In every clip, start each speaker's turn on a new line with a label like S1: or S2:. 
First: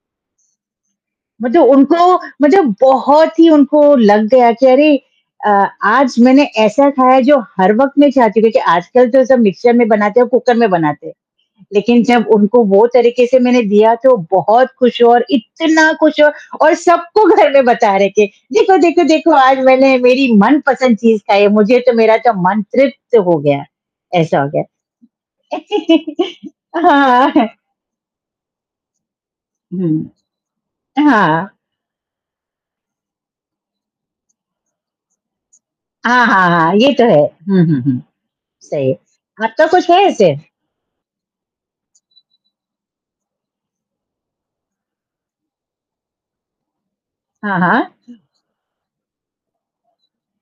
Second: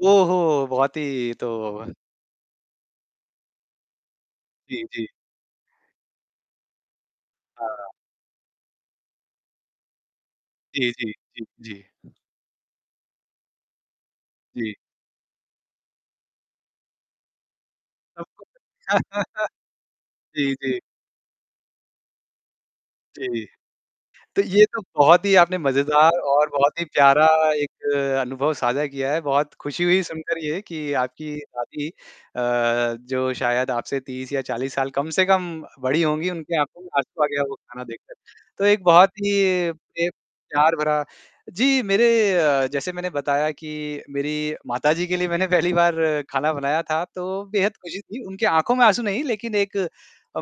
S1: ओहो! बहुत ही ये तो
S2: मतलब उनको मतलब बहुत ही उनको लग गया कि
S1: जी,
S2: अरे!
S1: जी।
S2: अ, आज मैंने ऐसा खाया जो हर वक़्त
S1: हाँ।
S2: में चाहती थी, आजकल तो सब मिक्सर में बनाते हैं और कुकर में
S1: जी,
S2: बनाते हैं,
S1: जी, जी,
S2: लेकिन
S1: जी।
S2: जब उनको वो तरीके से मैंने दिया तो बहुत
S1: जी।
S2: खुश और इतना खुश और सबको घर में बता रहे कि,
S1: [unintelligible]
S2: "देखो, देखो, देखो आज मैंने मेरी
S1: जी, जी।
S2: मनपसंद चीज़ खाई है, मुझे तो मेरा तो मन तृप्त हो
S1: जी,
S2: गया,
S1: तो
S2: ऐसा हो गया
S1: ये तो बहुत ही
S2: है।"
S1: आपने मज़ेदार और बहुत ही प्यारा
S2: हाँ।
S1: एक अनुभव साझा किया है, बहुत खुशी हुई
S2: हुँ।
S1: सुनकर ये कि आपकी
S2: हाँ।
S1: शादी अ, जो शायद आपसे 30 या 40 साल कम से कम बड़ी
S2: हाँ,
S1: होंगी,
S2: हाँ,
S1: उनकी
S2: हाँ।
S1: आँखों में
S2: ये तो है।
S1: आँसू आ गया वो
S2: हुँ, हुँ,
S1: खाना देख
S2: हुँ।
S1: कर, तो एक
S2: सही है।
S1: बहुत ही
S2: आपका कुछ है
S1: एक
S2: ऐसे?
S1: प्यार भरा जी, मेरे अ, जैसे मैंने बताया कि मेरी माताजी के लिए मैंने पहली बार खाना बनाया था तो
S2: हाँ,
S1: बेहद खुशी
S2: हाँ।
S1: थी, उनके आँखों में आँसू नहीं लेकिन एक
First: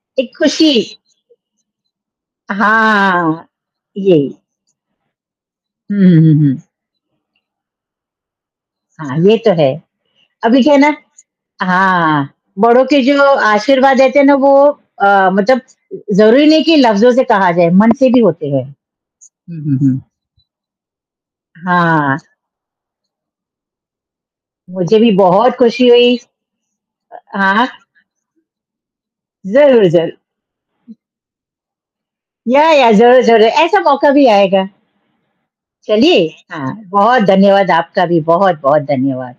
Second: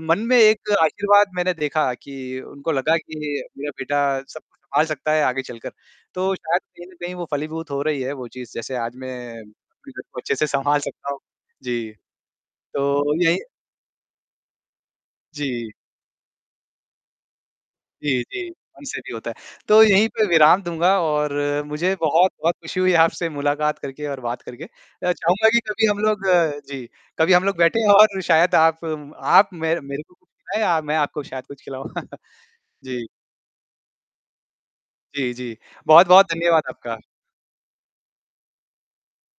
S1: मन में
S2: एक
S1: एक
S2: ख़ुशी
S1: आशीर्वाद मैंने देखा कि उनको लगा कि
S2: हाँ।
S1: मेरा बेटा सब
S2: यही।
S1: कुछ सँभाल सकता है आगे चलकर,
S2: हुँ, हुँ,
S1: तो
S2: हुँ, हुँ।
S1: शायद कहीं न कहीं वो फलीभूत हो रही है, वो चीज़ जैसे आज
S2: हाँ,
S1: मैं
S2: ये तो है।
S1: अपने घर को अच्छे से
S2: अभी क्या है
S1: सँभाल
S2: ना
S1: सकता हूँ। जी।
S2: हाँ, बड़ों के
S1: तो
S2: जो
S1: यही
S2: आशीर्वाद देते हैं ना वो अ, मतलब
S1: जी।
S2: ज़रूरी नहीं कि लफ़्ज़ों से कहा जाए, मन से भी
S1: जी,
S2: होते
S1: जी।
S2: हैं।
S1: हमसे भी होता है,
S2: हुँ, हुँ,
S1: तो
S2: हुँ।
S1: यहीं पे विराम दूँगा और मुझे
S2: हाँ।
S1: बहुत-बहुत खुशी हुई आपसे मुलाकात करके और बात करके
S2: मुझे भी
S1: अ, चाहूँगा
S2: बहुत
S1: कि कभी
S2: खुशी
S1: हम
S2: हुई
S1: लोग
S2: अ,
S1: जी, कभी हम
S2: हाँ,
S1: लोग
S2: हाँ।
S1: बैठें और शायद आप आप मेरे
S2: ज़रूर,
S1: मेरे को
S2: ज़रूर।
S1: कुछ खिलाएँ या मैं आपको शायद कुछ खिलाऊँ।
S2: या या।
S1: जी।
S2: ज़रूर, ज़रूर। ऐसा मौका भी आएगा।
S1: जी, जी।
S2: चलिए
S1: बहुत-बहुत धन्यवाद
S2: हाँ,
S1: आपका।
S2: बहुत धन्यवाद आपका भी, बहुत-बहुत धन्यवाद।